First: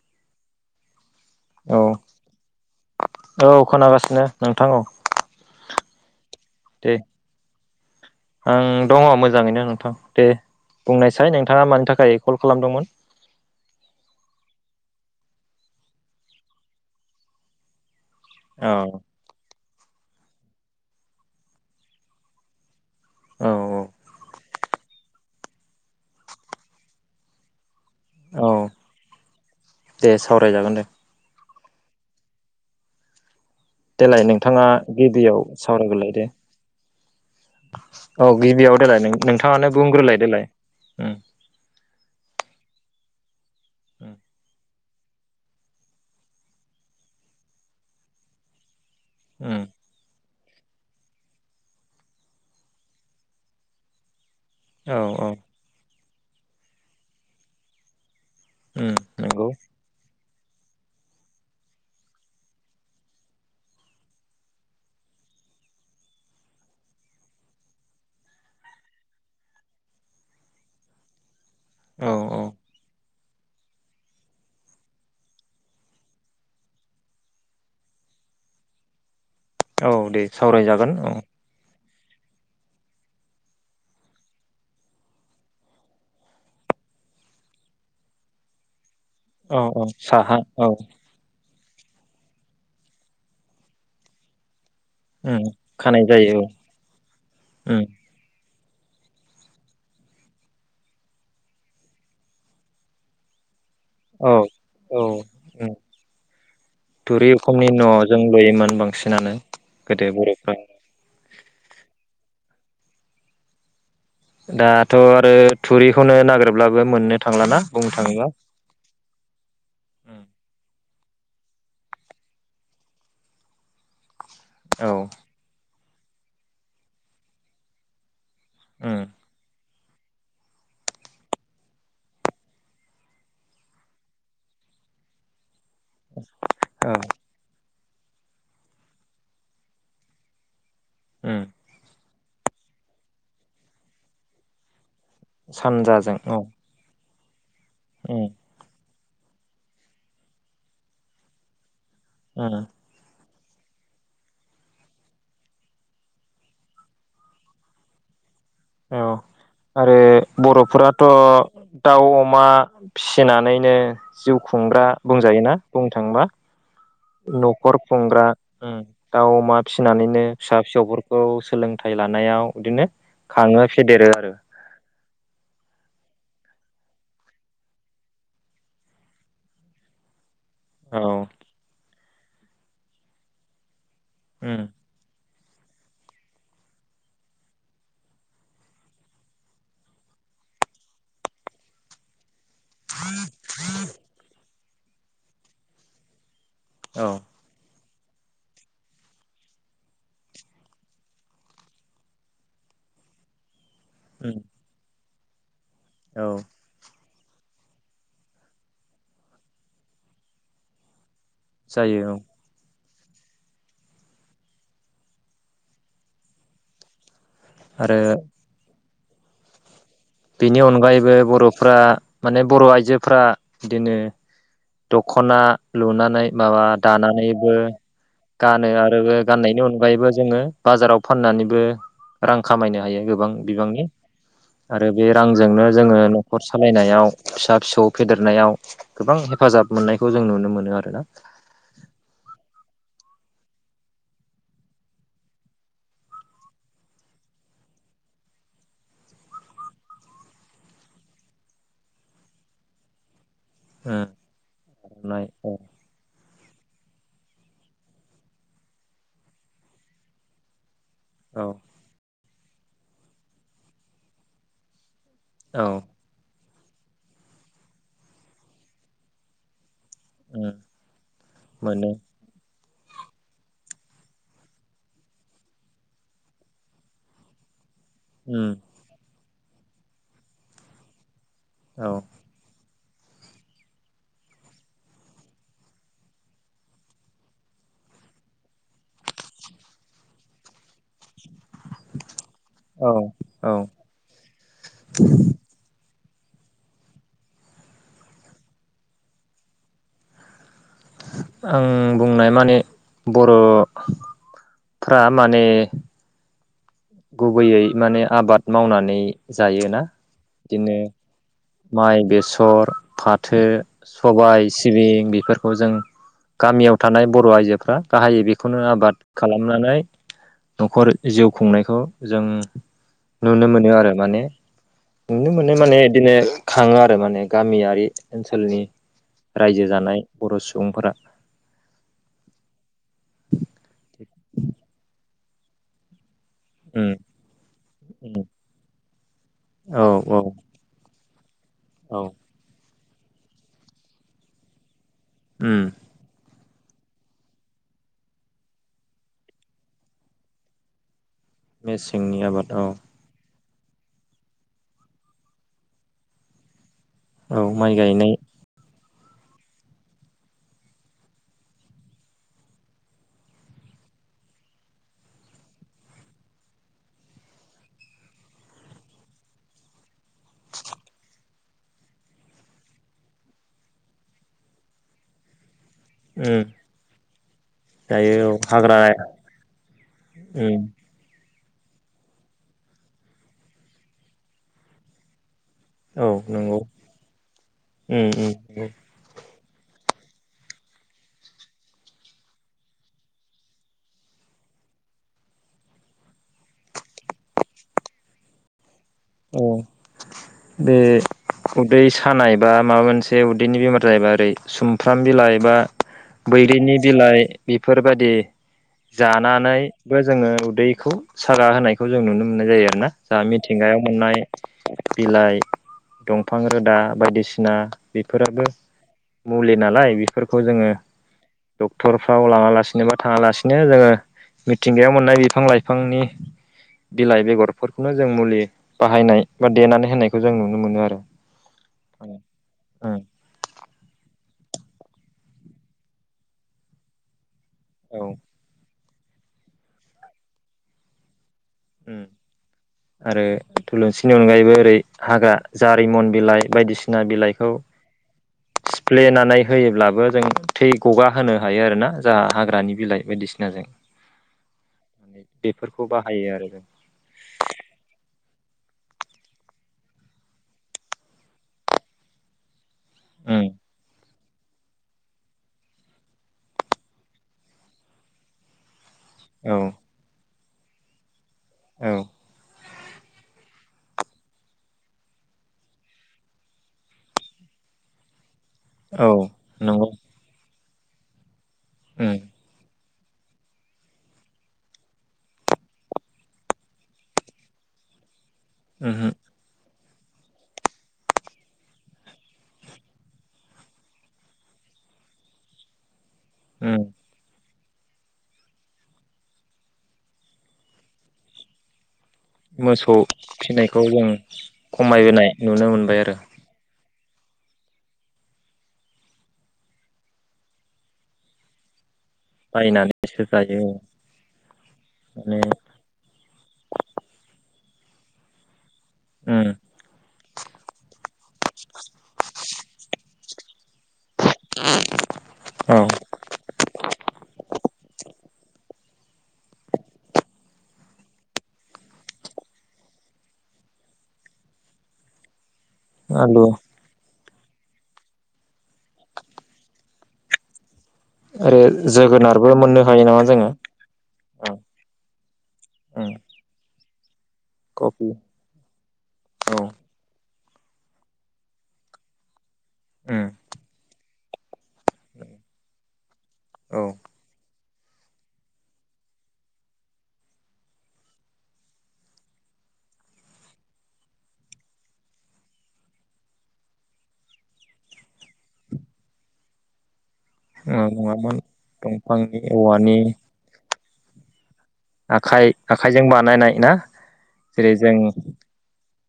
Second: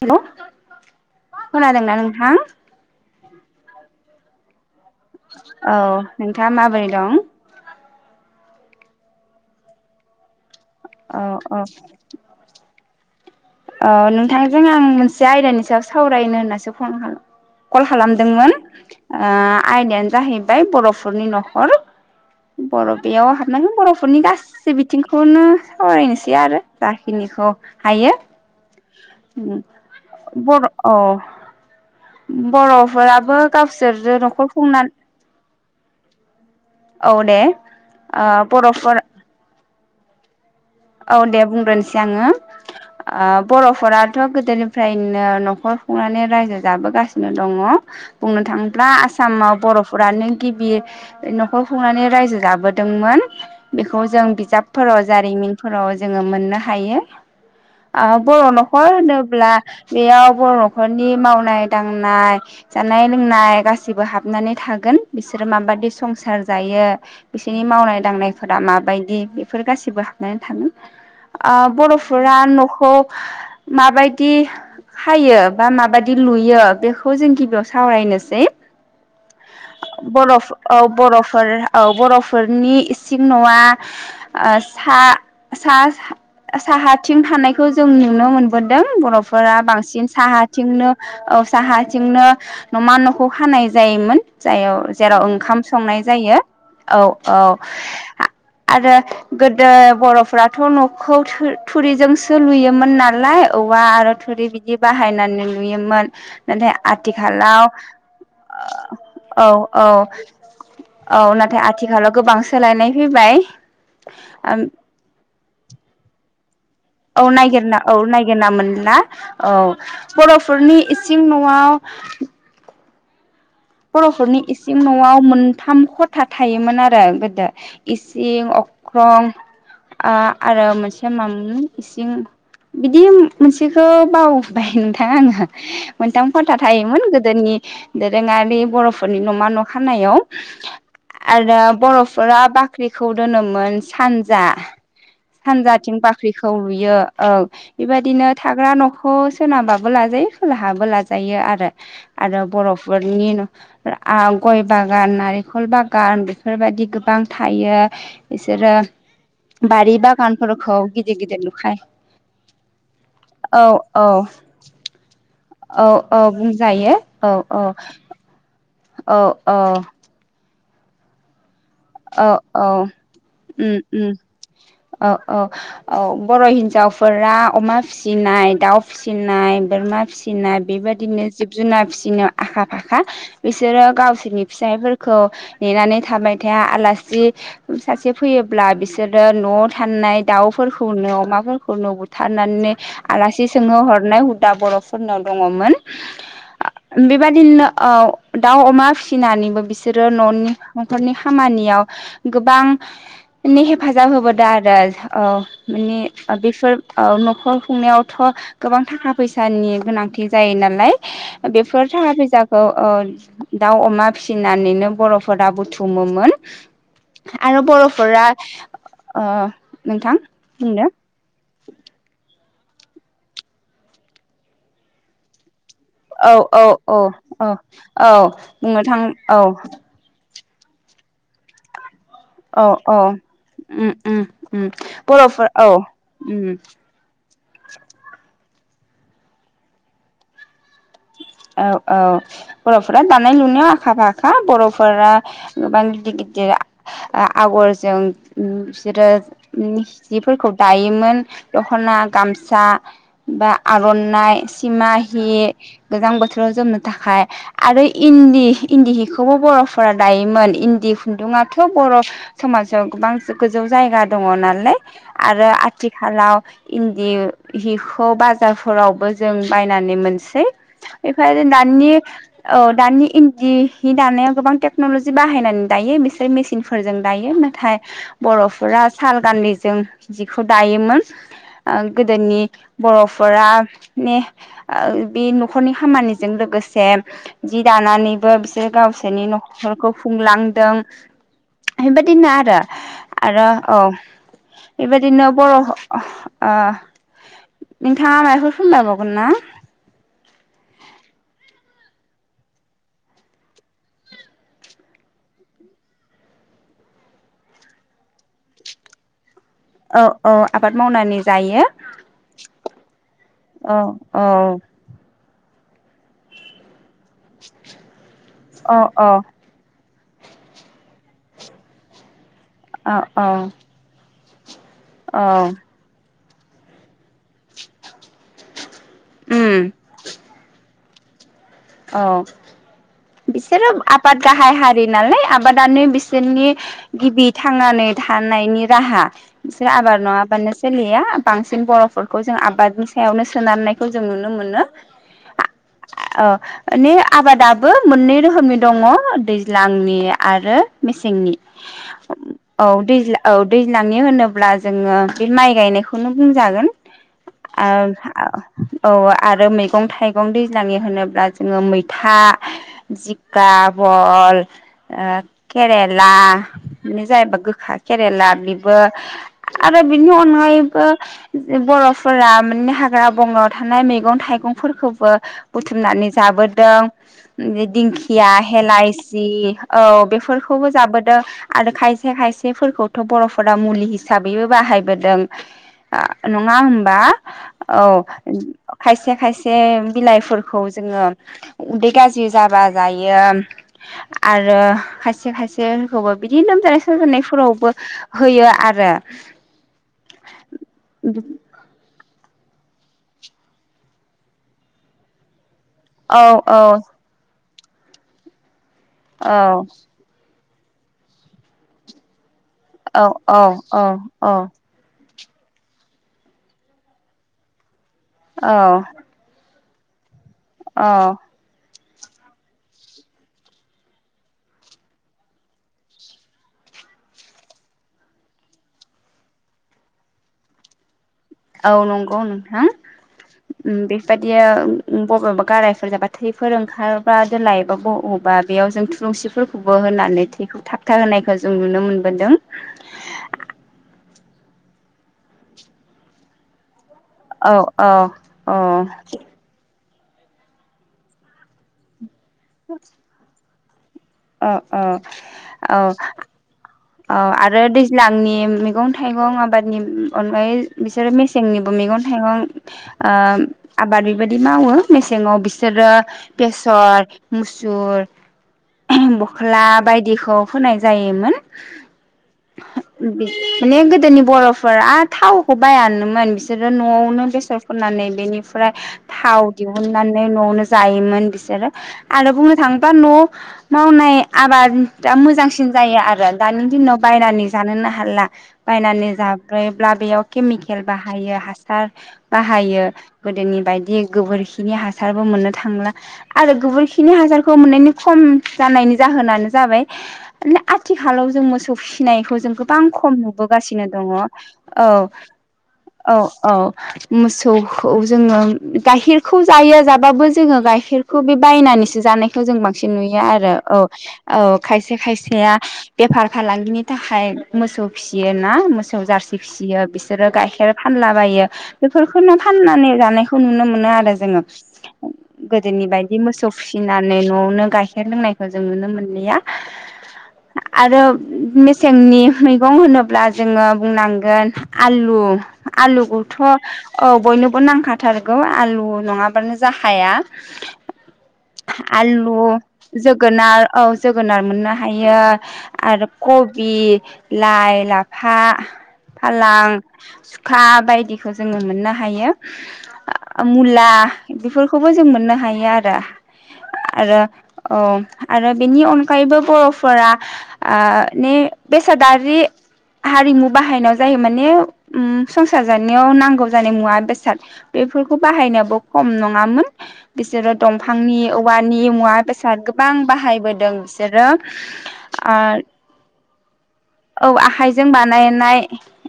हेल'। औ खोनादोंना नोंथां औ औ खोनागासिनो। नोंथां औ। औ नोंथाङा माबोरै दे दं? आं दङ मोजाङैनो नोंथां दे। औ बुंनायसाय नोंथाङा मानि थाखाय कल खालामदोंमोन? ओ नोंथांजों आं मोनसे आयदानि सायाव सावरायनो होन्नासो फन खालाम कल खालामदोंमोन औ ओ आयदायानो जाहैबाय बर'फोरनि न'खर। बर' बेयाव औ हाबनांगोन बर'फोरनि गासै बिथिंखौनो सावरायनोसै आरो जाखिनिखौ। हायो। औ दे [unintelligible] सावरायजागोन दे बर'औ बर'फोराबो गावसोरजों देलाय न'खर नोंथाङा खुंनानै गिबियाव औ दे ओ [unintelligible] औ गिबियाव बर'फोर देलाय नों नोंथाङानो। बुंग्रोलाय देलाय। उम औ दे बुंग्रोनोसै आङो। आ। बर'फोराथ' गोदोनि ओमफ्रायनो न'खर खुंनानै रायजो जाबोगासिनो दङ बुंनो थां ब्ला आसामाव उम बर'फोरानो गिबि न'खर खुंनानै रायजो जाबोदोंमोन बेखौ जों औ बिजाबफोराव औ जारिमिन फोराव जोङो मोननो हायो बर' उम नखर नंगौ होनोब्ला बेयाव बर'फोरनि मावनाय दांनाय जानाय लोंनाय गासिबो हाबनानै थागोन बिसोरो माबादि संसार जायो बिसोरनि मावनाय दांनायफोरा माबायदि बेफोर गासिबो [unintelligible] थाङो ओ औ बर'फोरा औ न'खौ माबायदि हायो बा माबायदि लुयो बेखौ जों गिबियाव सावरायनोसै औ दे बर' औ सावरायजागोन बर'फोर औ बर'फोरनि इसिं न'आ ओ सा सा साहाथिं थानायखौ जों नुनो मोनबोदों। बर'फोरा औ औ बांसिन साहा औ साहाथिंनो ओ साहाथिंनो न'मा न'खौ खानाय जायोमोन जाथाव जेराव उम ओंखाम संनाय खानाय जायो औ औ औ। उम आरो गोदो बर'फ्राथ' न'खौ थु थुरिजोंसो लुयोमोन नालाय। औवा आरो औ थुरि बिदि औ बाहायनानै उम नुयोमोन नाथाय थुरि आथिखालाव उखुमनि न'जों लुयोमोन बांसिनानो औ औ गोदो बर'फ्रा औ ओम फाय आथिखालाव गोबां सोलायनाय फैबाय दाथ' आरो थुरिखौनो नागिर औ नायगिरना औ नायगिरना मोनला औ बर'फोरनि इ सिं न'आव बर'फोरनि इसिं औ न'आव मोनथाम खथा थायोमोन आरो गोदो। इ सिं उम अख्रं आ आरो मोनसेया मामोन इसिं बिदि मोनसेखो बावबाय नोंथां आङो। मोनथाम खथा औ थायोमोन गोदोनि दोरोङारि रि बर'फोरनि न'मा न' खामनायाव। उम आरो बर' फोरा बाख्रिखौ दोनोमोन सानजा। सानजाथिं सानजाजों औ बाख्रिखौ लुयो। औ उम बेबायदिनो थाग्रा न' खौ सोनाबाबो लाजायो खोलाहाबो लाजायो आरो। आरो उम बर'फोरनि न आव गय बागान नारेंखल बागान बेफोरबायदि गोबां थायो। बिसोरो औ बारि आरो बागानफोरखौ बर'फोराथ' गिदिर गिदिर लुखाय दाउ अमा औ फिसिनानैनो औ जिउ खुंग्रा बुंजायो। औ औ बुंजायो। औ औ न'खर खुंग्रा। औ दाउ अमा औ फिसिनानैनो फिसा फिसौफोरखौ सोलों औ औ उम फेदेरो उम आरो औ औ औ। बर' हिन्जावफोरा अमा फिसिनाय दाउ फिसिनाय बोरमा फिसि [unintelligible] औ बेबादिनो जिब जुनार फिसि [unintelligible] आखा-फाखा बिसोरो गावसोरनि उम फिसायफोरखौ नेनानै थाबाय थाया आलासि सासे फैयोब्ला बिसोरो न'आव थानाय दाउफोरखौनो अमाफोरखौनो बुथार नानै आलासि सोंनो हरनाय हुदा बर'फ फोरनाव दङमोन। औ बिबादिनो औ दाउ अमा फिसिनानैबो बिसोरो न'नि न'खरनि खामानियाव गोबां हेफ फाजाब उम होबोदो आरो। औ। माने औ बेफोर औ न'खर खुंनायावथ' गोबां थाखा फैसानि गोनांथि जायो नालाय बेफोर जायो थाखा औ फैसाखौ ओ दाउ अमा फिसिनानैनो बर'फोरा बुथुम [inaudible] आरो आरो बर'फोरा अ। बेनि अनगायैबो बर'फ्रा माने बर' आइजोफ्रा बिदिनो दख'ना लुनानै औ औ माबा औ दानानैबो औ औ गानो बुंनो थां आरो औ गाननायनि अनगायैबो जोङो बाजाराव फाननानैबो रां औ खामायनो औ हायो गोबां बिबांनि उम उम उम आरो बे बर'फोर रांजोंनो औ जोङो न'खर उम सालायनायाव फिसा फिसौ फेदेरनायाव गोबां [inaudible] हेफाजाब मोननायखौ जों नुनो मोनो आरो ना। औ औ बर'फोरा दानाय लुनायाव आखा-फाखा बर'फोरा [unintelligible] आगरजों बिसोरो जिफोरखौ दायोमोन दख'ना, गामसा बा आरनाइ नाय सिमाहि औ जां बोथोराव जोमनो थाखाय आरो इन्दि इन्दिहिखौबो बर'फोरा दायोमोन इन्दि औ खुन्दुङाथ' बर' समासाव गोबां जो गोजौ जायगा दङ' नालाय आरो औ आथिखालाव इन्दि हिखौ बाजारफोरावबो जों बाय नानै मोनसै ओमफ्राय आरो दानि मोनो औ दानि इन्दिनि दानायाव गोबां टेक्नलजि बाहायनानै दायो बिसोर मेसिनफोरजों दायो नाथाय बर'फोरा साल गान्दैजों जिखौ दायोमोन ओ औ गोदोनि बर'फोरा बे ओ न'खरनि खामानिजों लोगोसे जि दानानैबो बिसोरो गावसोरनि न'खरखौ खुंलांदों बेबायदिनो आरो औ आरो औ बेबायदिनो बर' अ नोंथाङा माबाफोर फोरमायबावगोन ना आं बुंनाय माने बर' फ्रा माने गुबैयै माने आबाद मावनानै जायोना औ औ बिदिनो आबाद मावनानै जायो माइ बेसर फाथो औ सबाय औ सिबिं बेफोरखौ खौ जों गामियाव थानाय बर' आइजोफ्रा गाहायै बेखौनो औ आबाद औ खालामनानै न'खर जिउ खुंनायखौ जों औ औ नुनो मोनो आरो माने औ नुनो मोननाय माने बिदिनो खाङो आरो माने गामियारि ओनसोलनि उम रायजो जानाय बर' सुबुंफोरा अ बिसोरो आबाद गाहाय हारि नालाय आबादानो बिस बिसोरनि उम गिबि थांनानै थानायनि राहा बिसोर औ आबाद औ नङाबानो सोलिया बांसिन औ बर'फोरखौ जों आबाद सायावनो सोनारनायखौ जों नुनो मोनो। उम औ माने आबादाबो मोननै रोखोमनि दङ दैज्लांनि आरो मेस सेंनि मेसेंनि आबाद औ दैज्लां औ दैज्लांनि होनोब्ला जोङो बे माइ गायनायखौनो बुंजागोन औ आ माइ गायनाय औ आरो मैगं थाइगं दैज्लांनि होनोब्ला जोङो मैथा जिंका बल केरेला बे जाहैबाय गोखा केरेला बेबो आरो बिनि अनगायैबो बर'फोरा माने हाग्रा बंग्रायाव थानाय मैगं थाइगंफोरखौबो बुथुमनानै उम जाबोदों दायो दिंखिया औ हाग्रा हेलाइसि औ उम बेफोरखौबो जाबोदों आरो खायसे खायसेफोरखौथ' बर'फोरा मुलि हिसाबैबो बाहायबोदों औ नंगौ नङा होनबा औ उम उम नंगौ खायसे खायसे ए बिलाइफोरखौ जोङो उदै गाज्रि जाबा जायो आरो खायसे खायसेखौबो बिदि लोमजानाय साजानायफोरावबो होयो आरो औ बे उदै खानाय एबा माबा मोनसे उदैनि बेमार जायोैबा ओरै सुमफ्राम बिलाइ बा औ औ बैग्रिनि बिलाइ बेफोरबादि औ जानानैबो जोङो दैखौ सागा होनायखौ जों नुनो मोननाय जायो आरो ना औ जा औ मिथिंगायाव मोननाय औ बिलाइ दंफां रोदा बायदिसिना बेफोराबो औ मुलि नालाय बे फोरखौ जोङो औ द क्टरफ्राव लाङालासिनो बा थाङालासिनो जोङो मिथिंगायाव मोननाय बिफां लाइफांनि बिलाइ बेगरफोरखौनो जों मुलि बाहायनाय बा देनानै होनायखौ जों नुनो मोनो आरो औ नंगौ नोंथां उम बेफोर बायदिया बबेबा गारायफोर जाबा थैफोर ओंखारबा लायबाबो औ अबा बेयाव जों लुंसिफोरखौबो होनानै थैखौ थाबथा होनाय जों नुनो उम मोनबोदों आरो थुलुंसिनि अनगायैबो ओरै हाग्रा जारिमन बिलाइ बायदिसिन सिना औ बिलाइखौ सिफ्लेनानै होयोब्लाबो जों थै गगा होनो हायो आरोना जा हाग्रानि बिलाइ बायदिसिनाजों अ औ औ बेफोरखौ बाहायो आरो जों औ आरो दै दैज्लांनि मैगं थाइगं आबादनि अनगायै बिसोरो मेसेंनिबो मैगं थाइगं आ उम आबाद बेबादि मावो मेसेङाव बिसोरो बेसर मुसुर औ बख्ला बायदिखौ होनाय जायोमोन औ माने गोदोनि बर'फोरा थावखौ बायानोमोन बिसोरो न'आवनो बेसर फोननानै बेनि फ्राय औ थाव नंगौ दिहुननानै न'आवनो जायोमोन बि सोरो उम बुंनो थां बा न मावनाय आबादा मोजांसिन जायो आरो दानि दिनाव बायनानै जानोनो हाला उमहो बायनानै जाग्रा ब्ला बेयाव केमिकेल बाहायो हासार बाहायो गोदोनि बायदि गोबोरखिनि हासारबो मोननो थांला आरो उम गुबुरखिनि हाजार खौ मोननायनि खम जानायनि जाहोनानो जाबाय माने आथिखालाव जों मोसौ फि सिनायखौ जों गोबां मोसौ खम फिनायखौ नुबोगासिनो दङ जों औ खमायबोनाय नुनो मोनबाय आरो औ औ मोसौखौ जोंङो गाखिरखौ जायो जाबाबो जोंङो गाखिरखौ बे बायनानै जानायखौ जों बांसिन बायनानैसो नुयो। आरो जायो औ औ खायसे माने खायसेया बेफार फालांगिनि थाखाय मोसौ फिसियो ना मोसौ सौ जारसि उम फिसियो बिसोरो गाइखेर फानला बायो बेफोरखौ नो फाननानै जानायखौ नुनो मोनो आरो। जोंङो औ गोदोनि बायदि मोसौ फिसि इनानै न'आवनो गायख गाइखेर लोंनायखौ जों नुनो मोनलिया आरो मेसेंनि मैगं होनोब्ला जोङो बुंनांगोन आलु आलुखौथ' आलु औ बयनोब खन नांखाथारगौ आलु नंङाबानो जाखाया। ओरो आलु जोगोनारबो मोननो हायो नामा जोङो जोगोनार औ जोगोनार मोननो हायो आरो उम कबि यि लाइ कबि लाफा औ फालां खा बायदिखौ जोंङो मोननो हायो। उम मुला बेफोर खौबो जों मोननो हायो आरो, औ आरो औ आरो बेनि अनगायैबो बर'फोरा आ नि बेसादारि हारिमु बाहायनायाव जायो माने उम संसार जानायाव नांगौ जानाय मुवा बेसाद बेफोरखौ बाहायनायावबो खम नंङामोन। बिसोरो दंफांनि नङामोन औवानि मुवा दंफांनि बेस गोबां औवानि बाहायबोद [unintelligible] बिसोरो आ आखाइ आखाइजों बानायनाय ना औ जेरै आखाइजों जों बानायनाय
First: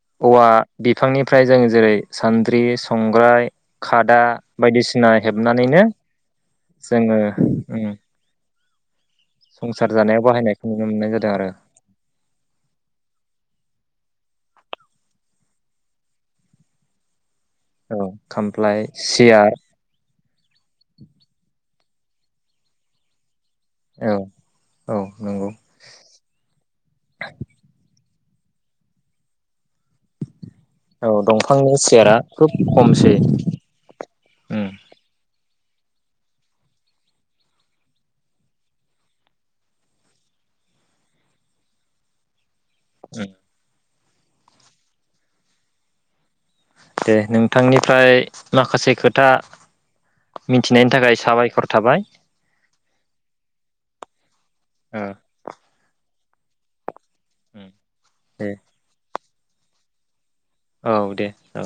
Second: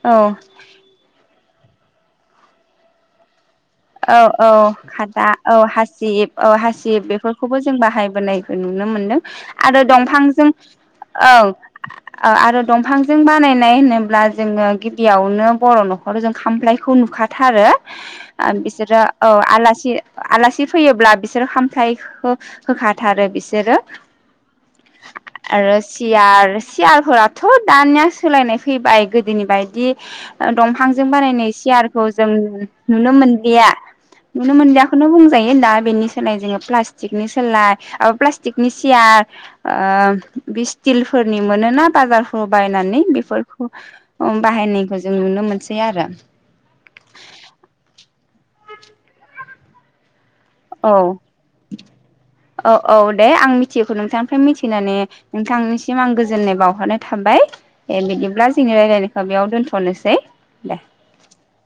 औ औवा बिफांनिफ्राय जों जेरै सान्द्रि संग्राय औ खादा औ बायदिसिना खादा औ हेबनानैनो हासिब औ हासिब जोङो बेफोरखौबो जों उम बाहायबोनाय ओ नुनो मोनदों। आरो संसार जानायाव दंफांजों बाहायनायखौ नुनो मोननाय औ जादों आरो औ आरो दंफांजों बानायनाय होनोब्ला जोङो गिबियावनो बर' न'खराव जों खामफ्लायखौ नुखा औ [unintelligible] खामफ्लाय बिसोरो औ सियार आलासि आलासि फैयोब्ला बिसोर खा हामथायखौ होखाथारो बिसो जेरो औ औ नंगौ आरो सियार सियारफोराथ' दानिया सोलायनाय फैबाय गोदोनि बायदि दंफांजों औ बानायनाय दंफांनि सियारखौ सियारा जों खोब [unintelligible] नुनो खमसै मोनलिया नुनो उम मोनलियाखौनो बुं जायो दा बेनि सोलाय जोङो प्लासटिक सोलाय ओ प्लासटिकनि सियार ओ बे स्टिल फोरनि मोनो ना बाजारफोराव बायनानै उम बेफोरखौ [unintelligible] बाहायनायखौ जों नुनो मोनसै आरो। दे नोंथांनिफ्राय माखासे खोथा मिथिनायनि औ थाखाय साबायखर थाबाय। औ औ दे आं मिथियोखौ नोंथां फाय मिथिनानै ओ नोंथांनिसिम आं गो जोननाय बावहरनाय थाबाय ए बिदिब्ला दे जोङो रायलाय बेयावनो दोनथ'नोसै। दे औ दे औ